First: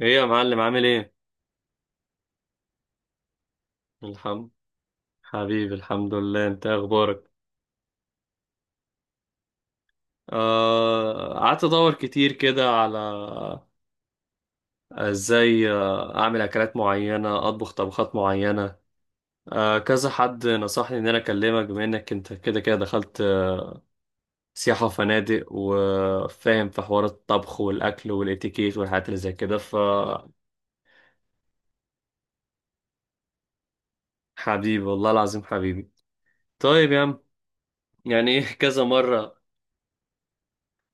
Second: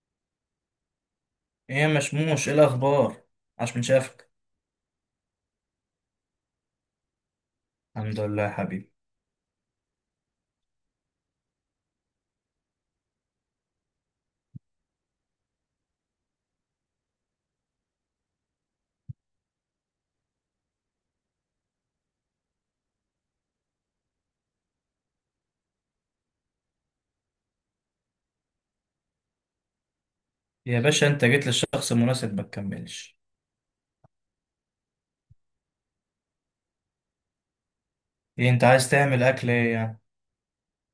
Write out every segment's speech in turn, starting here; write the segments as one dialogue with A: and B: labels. A: ايه يا معلم، عامل ايه؟
B: ايه يا مشموش، ايه الاخبار؟ عاش من شافك.
A: الحمد حبيبي، الحمد لله، انت إيه اخبارك؟
B: الحمد لله يا حبيبي.
A: قعدت ادور كتير كده على ازاي، اعمل اكلات معينه، اطبخ طبخات معينه. كذا حد نصحني ان انا اكلمك، بما انك انت كده كده دخلت سياحه وفنادق، وفاهم في حوار الطبخ والاكل والاتيكيت والحاجات اللي زي كده.
B: يا باشا انت جيت للشخص المناسب، ما تكملش.
A: فحبيبي، والله العظيم حبيبي. طيب يا عم، يعني ايه
B: ايه انت
A: كذا
B: عايز تعمل
A: مرة.
B: اكل ايه يعني؟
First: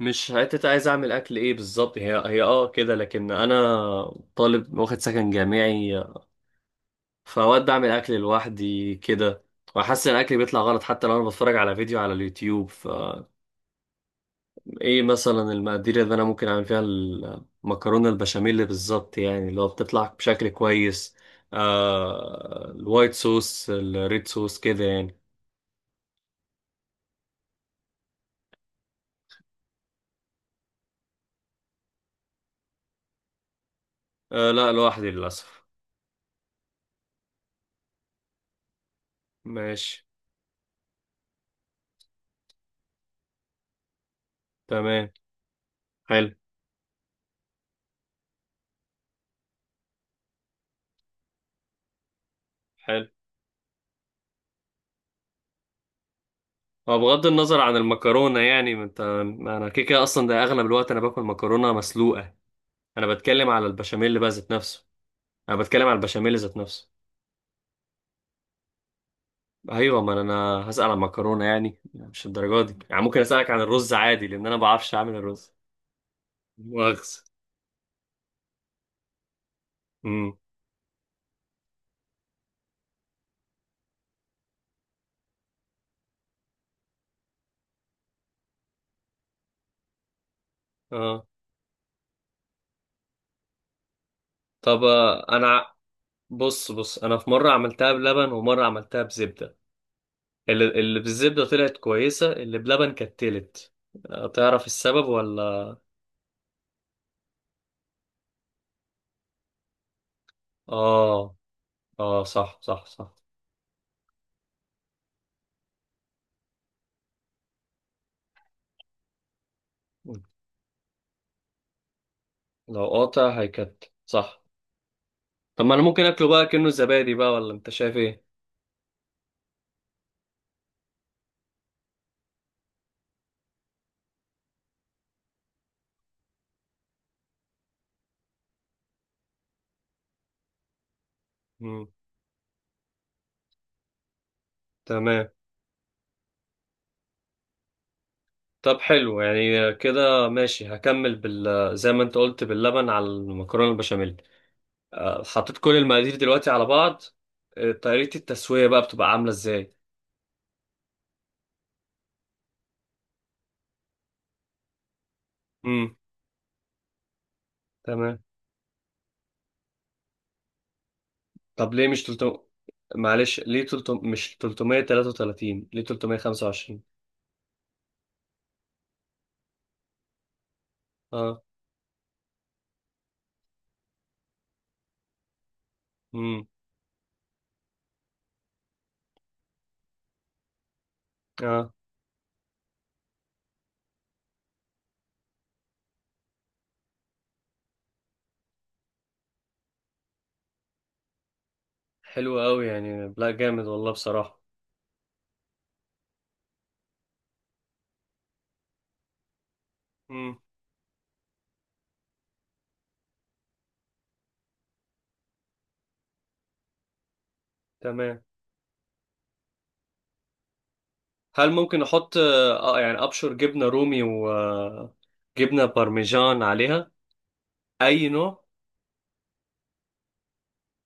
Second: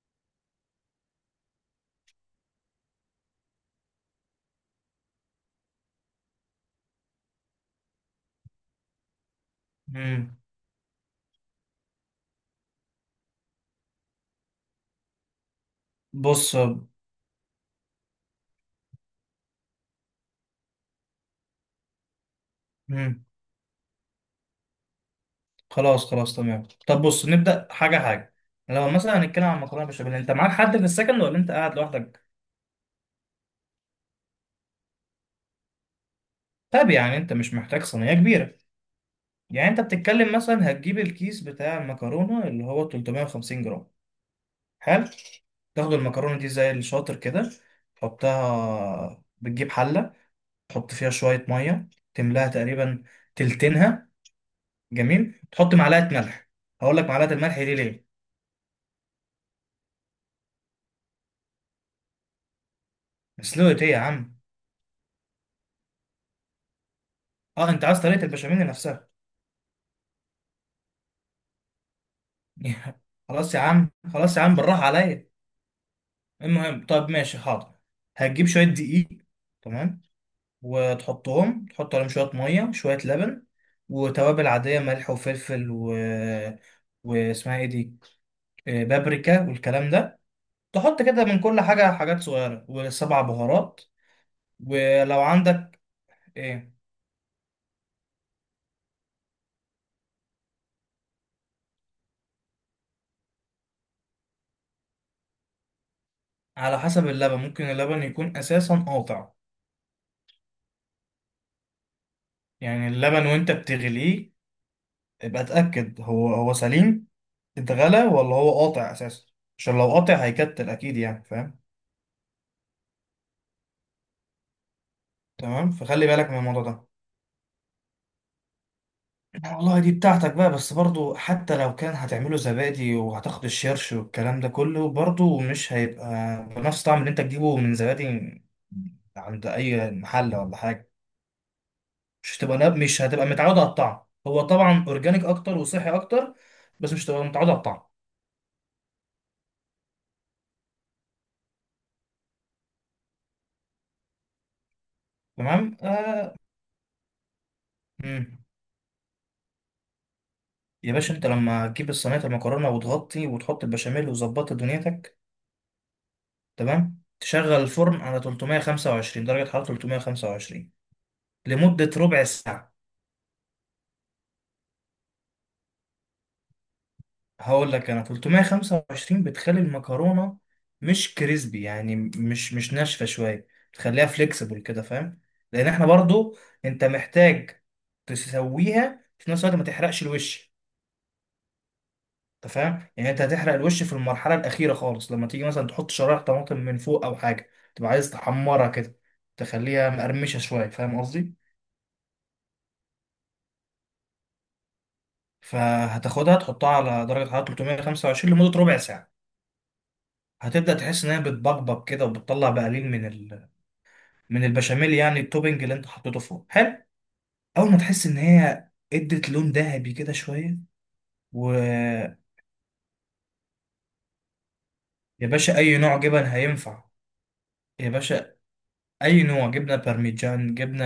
A: مش حتة عايز أعمل أكل إيه بالظبط، هي كده، لكن أنا طالب واخد سكن جامعي. فأوقات بعمل أكل لوحدي كده، وأحس إن أكلي
B: امم
A: بيطلع غلط حتى لو أنا بتفرج على فيديو على اليوتيوب، فا... إيه مثلا المقادير اللي أنا ممكن
B: بص.
A: أعمل فيها المكرونة البشاميل بالظبط، يعني اللي هو بتطلع بشكل كويس؟ الوايت
B: امم
A: صوص، الريد صوص كده يعني.
B: خلاص خلاص تمام، طب بص نبدا حاجه حاجه. لو مثلا هنتكلم عن مكرونه بشاميل، انت معاك حد في السكن ولا انت قاعد لوحدك؟
A: لا، لوحدي للأسف.
B: طب يعني انت مش محتاج صينيه كبيره. يعني انت
A: ماشي.
B: بتتكلم مثلا هتجيب الكيس بتاع المكرونه اللي هو 350 جرام. حلو.
A: تمام.
B: تاخد
A: حلو،
B: المكرونه دي زي الشاطر كده، تحطها، بتجيب حله، تحط فيها شوية مية، تملاها تقريبا
A: حلو.
B: تلتينها. جميل، تحط معلقة ملح. هقول
A: هو
B: لك
A: بغض
B: معلقة الملح
A: النظر
B: دي
A: عن
B: ليه.
A: المكرونة، يعني ما انا كده كده اصلا، ده اغلب الوقت انا باكل مكرونة مسلوقة. انا بتكلم على
B: مسلوقة ايه يا
A: البشاميل بقى
B: عم؟
A: ذات نفسه. انا بتكلم على البشاميل ذات نفسه.
B: اه انت عايز طريقة البشاميل نفسها.
A: ايوه، ما انا هسأل عن المكرونة، يعني مش الدرجة دي، يعني ممكن اسألك
B: خلاص
A: عن
B: يا عم،
A: الرز عادي،
B: خلاص يا
A: لان
B: عم،
A: انا ما
B: بالراحة
A: بعرفش اعمل
B: عليا.
A: الرز.
B: المهم، طب
A: مؤاخذة.
B: ماشي حاضر، هتجيب شوية دقيق. تمام.
A: امم.
B: وتحطهم، تحط عليهم شوية مية شوية لبن، وتوابل عادية ملح وفلفل واسمها ايه دي، بابريكا والكلام ده. تحط كده
A: اه.
B: من كل حاجة، حاجات صغيرة، والسبع بهارات
A: طب،
B: ولو عندك.
A: بص
B: ايه؟
A: بص، انا في مرة عملتها بلبن ومرة عملتها بزبدة. اللي بالزبدة طلعت كويسة، اللي بلبن كانت تلت. تعرف السبب ولا؟
B: على حسب اللبن، ممكن اللبن يكون اساسا قاطع.
A: اه، اه. صح، صح،
B: يعني
A: صح.
B: اللبن وانت بتغليه، ابقى اتاكد هو هو سليم، اتغلى ولا هو قاطع اساسا. عشان لو قاطع هيكتل اكيد، يعني فاهم.
A: لو قاطع هيكت، صح. طب
B: تمام،
A: ما انا ممكن
B: فخلي
A: اكله
B: بالك من
A: بقى
B: الموضوع
A: كأنه
B: ده.
A: زبادي بقى، ولا انت شايف ايه؟
B: والله دي بتاعتك بقى، بس برضو حتى لو كان هتعمله زبادي وهتاخد الشيرش والكلام ده كله، برضو مش هيبقى بنفس طعم اللي انت تجيبه من زبادي عند اي محل ولا حاجة.
A: مم.
B: مش هتبقى متعود على الطعم. هو طبعا اورجانيك
A: تمام.
B: اكتر وصحي اكتر، بس مش هتبقى متعود على الطعم.
A: طب حلو يعني كده ماشي، هكمل بال... زي ما انت قلت، باللبن على المكرونه البشاميل. حطيت كل
B: تمام
A: المقادير دلوقتي على بعض. طريقه
B: مم.
A: التسويه بقى بتبقى عامله ازاي؟
B: يا باشا انت لما تجيب الصينيه المكرونه وتغطي وتحط البشاميل وظبطت دنيتك،
A: امم.
B: تمام، تشغل الفرن
A: تمام.
B: على 325 درجه حراره، 325
A: طب ليه
B: لمده
A: مش
B: ربع
A: 300؟
B: ساعه.
A: معلش، ليه 300 مش 333؟ ليه 325؟
B: هقول لك انا 325 بتخلي المكرونه مش
A: اه.
B: كريسبي، يعني مش ناشفه شويه، بتخليها فليكسبل كده، فاهم؟ لان احنا برضو،
A: امم.
B: انت محتاج تسويها في نفس الوقت ما تحرقش الوش.
A: اه.
B: انت فاهم، يعني انت هتحرق الوش في المرحله الاخيره خالص لما تيجي مثلا تحط شرايح طماطم من فوق او حاجه، تبقى عايز تحمرها كده، تخليها مقرمشه شويه، فاهم قصدي؟
A: حلو قوي يعني، لا جامد والله بصراحه.
B: فهتاخدها تحطها على درجه حراره 325 لمده ربع ساعه.
A: امم.
B: هتبدأ تحس إنها بتبقبق كده، وبتطلع بقليل من من البشاميل، يعني التوبنج اللي انت حطيته فوق. حلو، اول ما تحس ان
A: تمام.
B: هي ادت لون ذهبي كده شويه.
A: هل ممكن احط
B: ويا
A: يعني ابشر جبنه رومي
B: باشا،
A: وجبنه
B: اي نوع جبن
A: بارميجان
B: هينفع.
A: عليها؟
B: يا
A: اي
B: باشا
A: نوع؟
B: اي نوع، جبنه بارميجان، جبنه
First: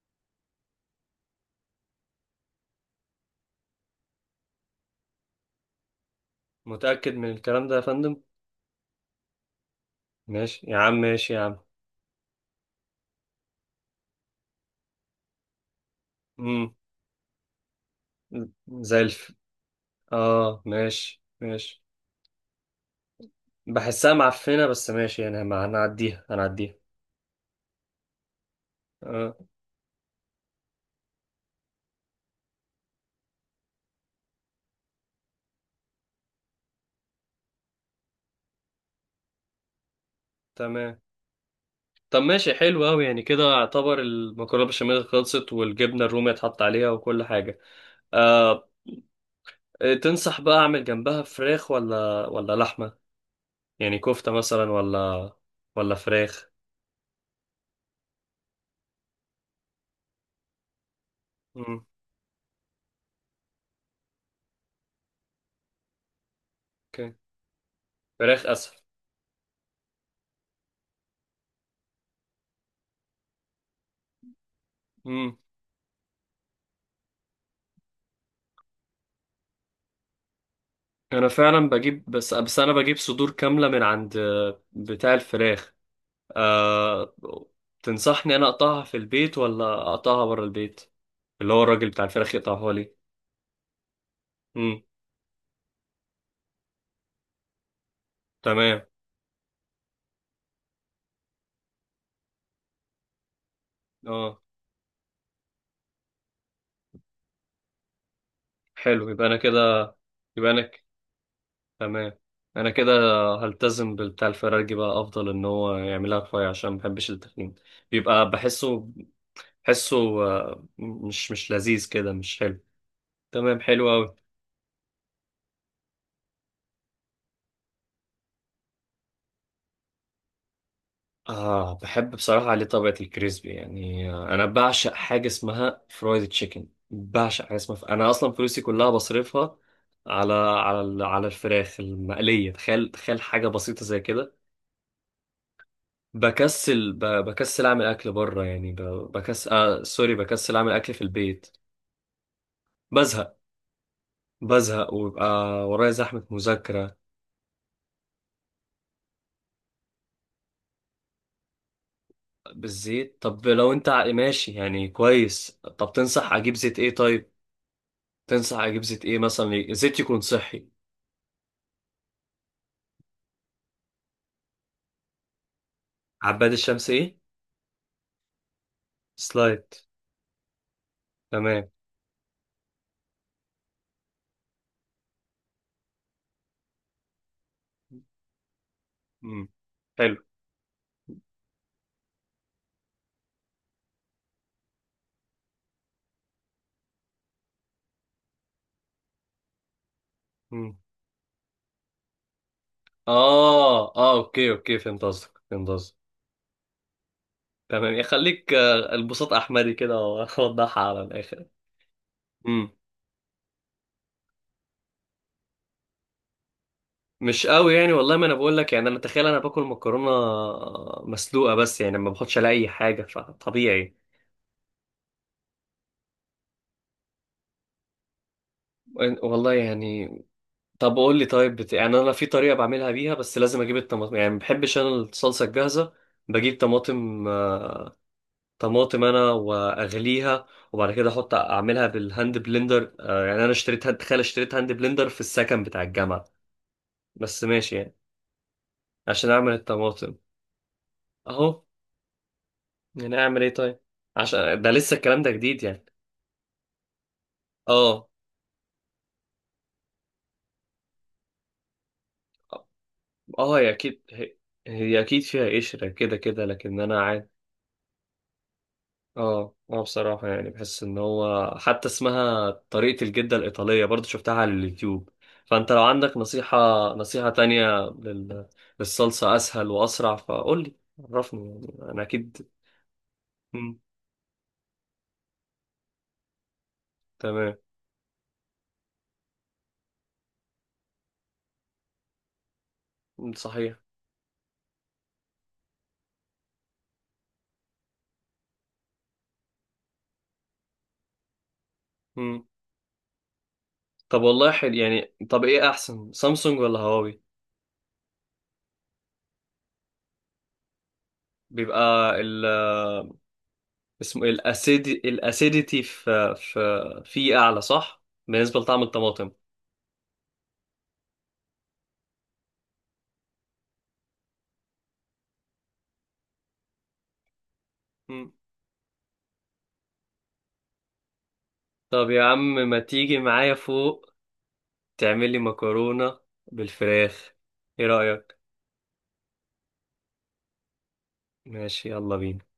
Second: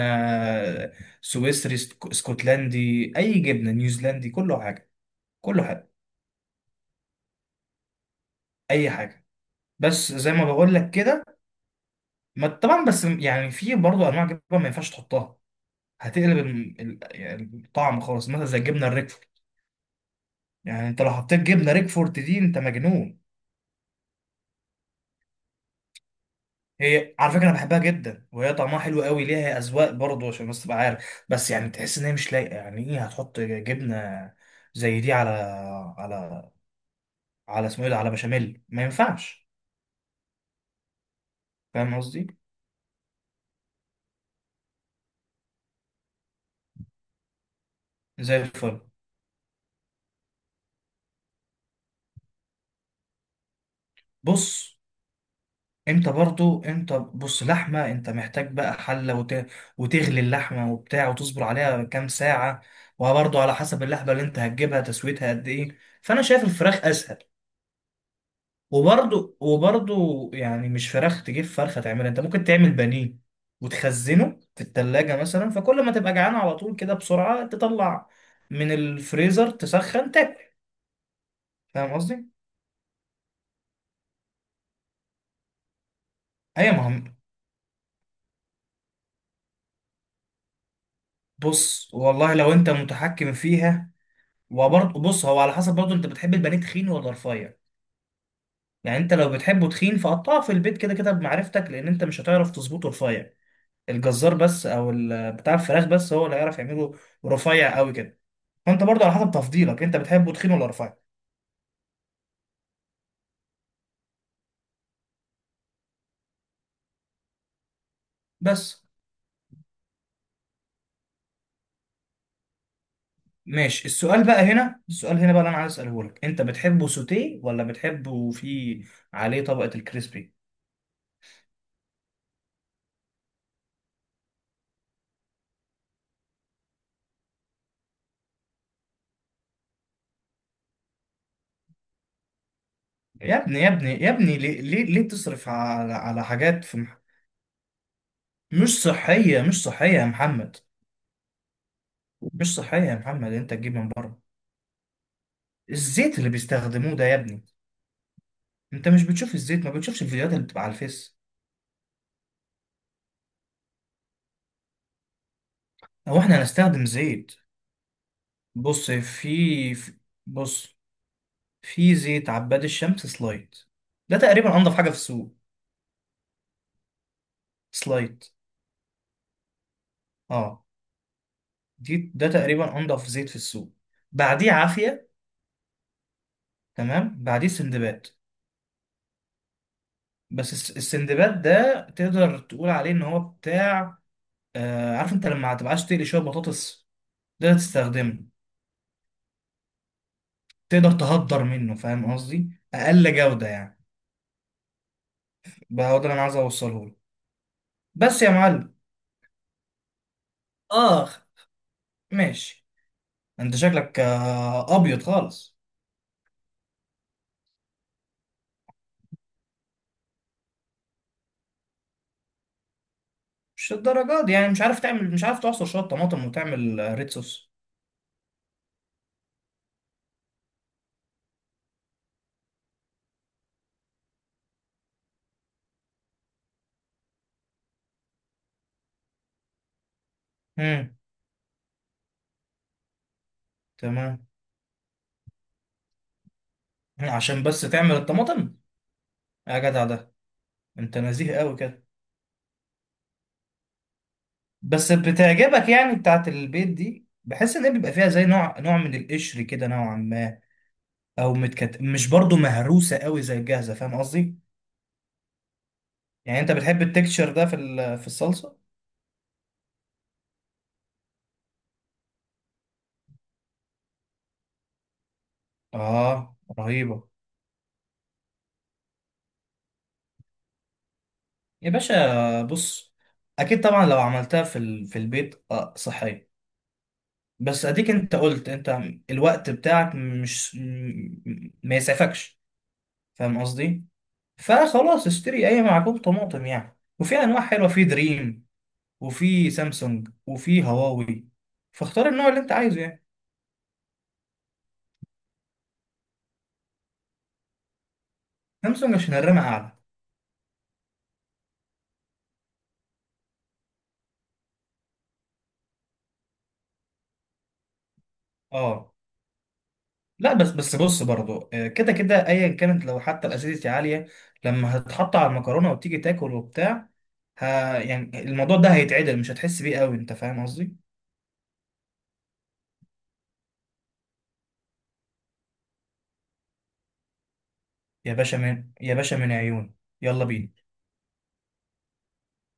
B: سويسري، اسكتلندي، اي جبنه، نيوزيلندي، كله حاجه، كله حاجه،
A: متاكد من الكلام ده يا فندم؟
B: اي حاجه، بس زي ما
A: ماشي
B: بقول
A: يا
B: لك
A: عم،
B: كده.
A: ماشي يا عم.
B: ما طبعا، بس يعني في برضه انواع جبن ما ينفعش تحطها، هتقلب
A: امم.
B: يعني الطعم خالص، مثلا زي الجبنه
A: زي
B: الريكفورد.
A: الف... اه،
B: يعني انت لو
A: ماشي،
B: حطيت جبنه
A: ماشي.
B: ريكفورد دي انت مجنون.
A: بحسها معفنه، بس ماشي يعني ما هنعديها هنعديها.
B: هي على فكره انا بحبها جدا وهي طعمها حلو قوي،
A: اه.
B: ليها اذواق برضه، عشان بس تبقى عارف، بس يعني تحس ان هي مش لايقه. يعني ايه هتحط جبنه زي دي على على على اسمه ايه ده، على بشاميل، ما ينفعش.
A: تمام.
B: فاهم
A: طب
B: قصدي؟
A: ماشي، حلو قوي يعني، كده اعتبر المكرونه بشاميل خلصت والجبنه الرومي اتحط عليها وكل حاجه.
B: زي
A: آه.
B: الفل.
A: تنصح بقى اعمل جنبها فراخ ولا لحمه؟ يعني كفتة مثلا
B: بص
A: ولا... ولا
B: انت
A: فراخ؟
B: برضو، انت بص، لحمه، انت محتاج بقى حله وتغلي اللحمه وبتاع وتصبر
A: امم.
B: عليها كام ساعه. وبرضو على حسب اللحمه اللي انت هتجيبها تسويتها قد ايه، فانا شايف الفراخ
A: اوكي،
B: اسهل.
A: فراخ اسهل.
B: وبرضو يعني مش فراخ تجيب فرخة تعملها، انت ممكن تعمل بانيه وتخزنه في التلاجة
A: امم.
B: مثلا، فكل ما تبقى جعان على طول كده بسرعة تطلع من الفريزر تسخن تاكل.
A: انا فعلا
B: فاهم
A: بجيب،
B: قصدي؟
A: بس انا بجيب صدور كاملة من عند بتاع الفراخ.
B: ايوه، ما
A: أه...
B: هم-
A: تنصحني انا اقطعها في البيت ولا اقطعها بره البيت؟ اللي هو الراجل
B: بص
A: بتاع
B: والله
A: الفراخ
B: لو انت
A: يقطعها لي.
B: متحكم فيها.
A: امم.
B: وبرضه بص، هو على حسب برضه انت بتحب البانيه تخين ولا رفيع؟
A: تمام.
B: يعني انت لو بتحبه تخين فقطعه في البيت كده كده بمعرفتك، لان انت مش هتعرف تظبطه رفيع. الجزار
A: اه.
B: بس او بتاع الفراخ بس هو اللي هيعرف يعمله رفيع قوي كده. فانت برضه
A: حلو،
B: على
A: يبقى
B: حسب
A: انا كده،
B: تفضيلك، انت بتحبه
A: يبقى
B: تخين
A: انا
B: ولا
A: ك-
B: رفيع؟
A: تمام، انا كده هلتزم بالبتاع الفراخ بقى، افضل ان هو يعملها رفيع عشان ما بحبش التخين. بيبقى
B: بس
A: بحسه، مش لذيذ كده، مش حلو. تمام،
B: ماشي،
A: حلو أوي.
B: السؤال بقى هنا، السؤال هنا بقى اللي انا عايز اساله لك، انت بتحبه سوتيه ولا بتحبه فيه عليه طبقة الكريسبي؟
A: بحب بصراحة عليه طبقة الكريسبي يعني، أنا بعشق حاجة اسمها فرايد تشيكن، بعشق حاجة اسمها أنا أصلا فلوسي كلها بصرفها على الفراخ المقلية. تخيل، تخيل
B: يا
A: حاجة
B: ابني يا
A: بسيطة
B: ابني
A: زي
B: يا
A: كده.
B: ابني، ليه ليه, ليه تصرف على
A: بكسل ب- بكسل أعمل أكل بره يعني ب-...
B: مش صحية، مش صحية يا
A: سوري، بكسل
B: محمد.
A: أعمل أكل في البيت.
B: مش صحية يا محمد،
A: بزهق
B: انت تجيب من بره.
A: بزهق ويبقى ورايا
B: الزيت
A: زحمة
B: اللي بيستخدموه
A: مذاكرة.
B: ده يا ابني، انت مش بتشوف الزيت؟ ما بتشوفش الفيديوهات اللي بتبقى على الفيس؟
A: بالزيت، طب لو ماشي يعني كويس، طب
B: هو
A: تنصح
B: احنا
A: اجيب زيت
B: هنستخدم
A: ايه طيب؟
B: زيت؟
A: تنصح اجيب
B: بص
A: زيت ايه، مثلا
B: في في-
A: زيت يكون صحي؟
B: بص في زيت عباد الشمس سلايت، ده تقريبا انضف حاجه في السوق.
A: عباد الشمس ايه؟
B: سلايت،
A: سلايد؟
B: اه،
A: تمام.
B: دي ده تقريبا انضف زيت في السوق. بعديه عافيه، تمام، بعديه سندباد.
A: مم. حلو.
B: بس السندباد ده تقدر تقول عليه ان هو بتاع، عارف انت لما هتبقاش تقلي شويه بطاطس تقدر تستخدمه،
A: مم.
B: تقدر تهدر منه. فاهم قصدي؟ اقل جوده يعني.
A: اه، اه، اوكي، اوكي، فهمت قصدك، فهمت
B: بقى
A: قصدك.
B: هو ده اللي انا عايز اوصله لك.
A: تمام
B: بس يا
A: يخليك،
B: معلم،
A: البساط احمدي كده، واوضحها على
B: اخ،
A: الاخر.
B: ماشي.
A: مم.
B: انت شكلك ابيض خالص،
A: مش قوي يعني، والله ما انا بقول لك يعني، انا تخيل انا باكل مكرونه مسلوقه، بس يعني ما باخدش عليها اي حاجه
B: مش
A: فطبيعي.
B: الدرجات دي. يعني مش عارف تعمل، مش عارف تعصر شوية طماطم وتعمل ريد صوص؟
A: والله يعني. طب قول لي طيب، يعني انا في طريقه بعملها بيها، بس لازم اجيب الطماطم يعني، ما بحبش انا الصلصه الجاهزه. بجيب طماطم، انا واغليها وبعد
B: امم
A: كده احط اعملها بالهاند بلندر، يعني انا اشتريت هاند، تخيل،
B: تمام،
A: اشتريت هاند بلندر في السكن بتاع الجامعه.
B: عشان
A: بس
B: بس
A: ماشي
B: تعمل
A: يعني،
B: الطماطم.
A: عشان اعمل
B: يا جدع ده،
A: الطماطم.
B: انت نزيه
A: اهو.
B: قوي كده.
A: يعني اعمل ايه طيب؟ عشان ده
B: بس
A: لسه الكلام ده جديد
B: بتعجبك
A: يعني.
B: يعني بتاعت البيت دي؟ بحس ان هي بيبقى
A: اه.
B: فيها زي نوع نوع من القشر كده نوعا ما، مش برضو مهروسة قوي زي
A: اه، هي
B: الجاهزة. فاهم
A: اكيد هي,
B: قصدي؟
A: هي اكيد فيها قشره كده
B: يعني
A: كده،
B: انت
A: لكن
B: بتحب
A: انا عادي.
B: التكتشر ده في في الصلصة؟
A: اه، اه، بصراحة يعني بحس ان هو حتى اسمها طريقة الجدة الإيطالية، برضو شفتها على اليوتيوب. فانت لو عندك
B: اه
A: نصيحة،
B: رهيبة.
A: نصيحة تانية للصلصة اسهل واسرع، فقول لي. عرفني
B: يا
A: يعني، انا
B: باشا
A: اكيد.
B: بص، اكيد
A: مم.
B: طبعا لو عملتها في في البيت صحية.
A: تمام.
B: بس اديك انت قلت انت الوقت بتاعك مش ما يسعفكش،
A: مم.
B: فاهم
A: صحيح.
B: قصدي؟ فخلاص اشتري اي معجون طماطم يعني. وفي انواع حلوه في دريم، وفي سامسونج، وفي هواوي، فاختار النوع اللي
A: مم.
B: انت عايزه يعني.
A: طب والله حلو يعني، طب ايه احسن، سامسونج ولا هواوي؟
B: سامسونج عشان الرامه اعلى.
A: بيبقى ال... اسمه ايه، الاسيديتي في اعلى صح بالنسبة لطعم
B: اه
A: الطماطم؟
B: لا، بس بس بص برضو، كده كده ايا كانت، لو حتى الاسيديتي عاليه، لما هتتحط على المكرونه وتيجي تاكل وبتاع، ها، يعني
A: مم.
B: الموضوع ده هيتعدل، مش هتحس بيه قوي، انت فاهم قصدي؟
A: طب يا عم، ما تيجي معايا فوق تعمل لي مكرونة بالفراخ، ايه
B: يا باشا
A: رأيك؟
B: من، يا باشا من عيون، يلا بينا.
A: ماشي، يلا بينا.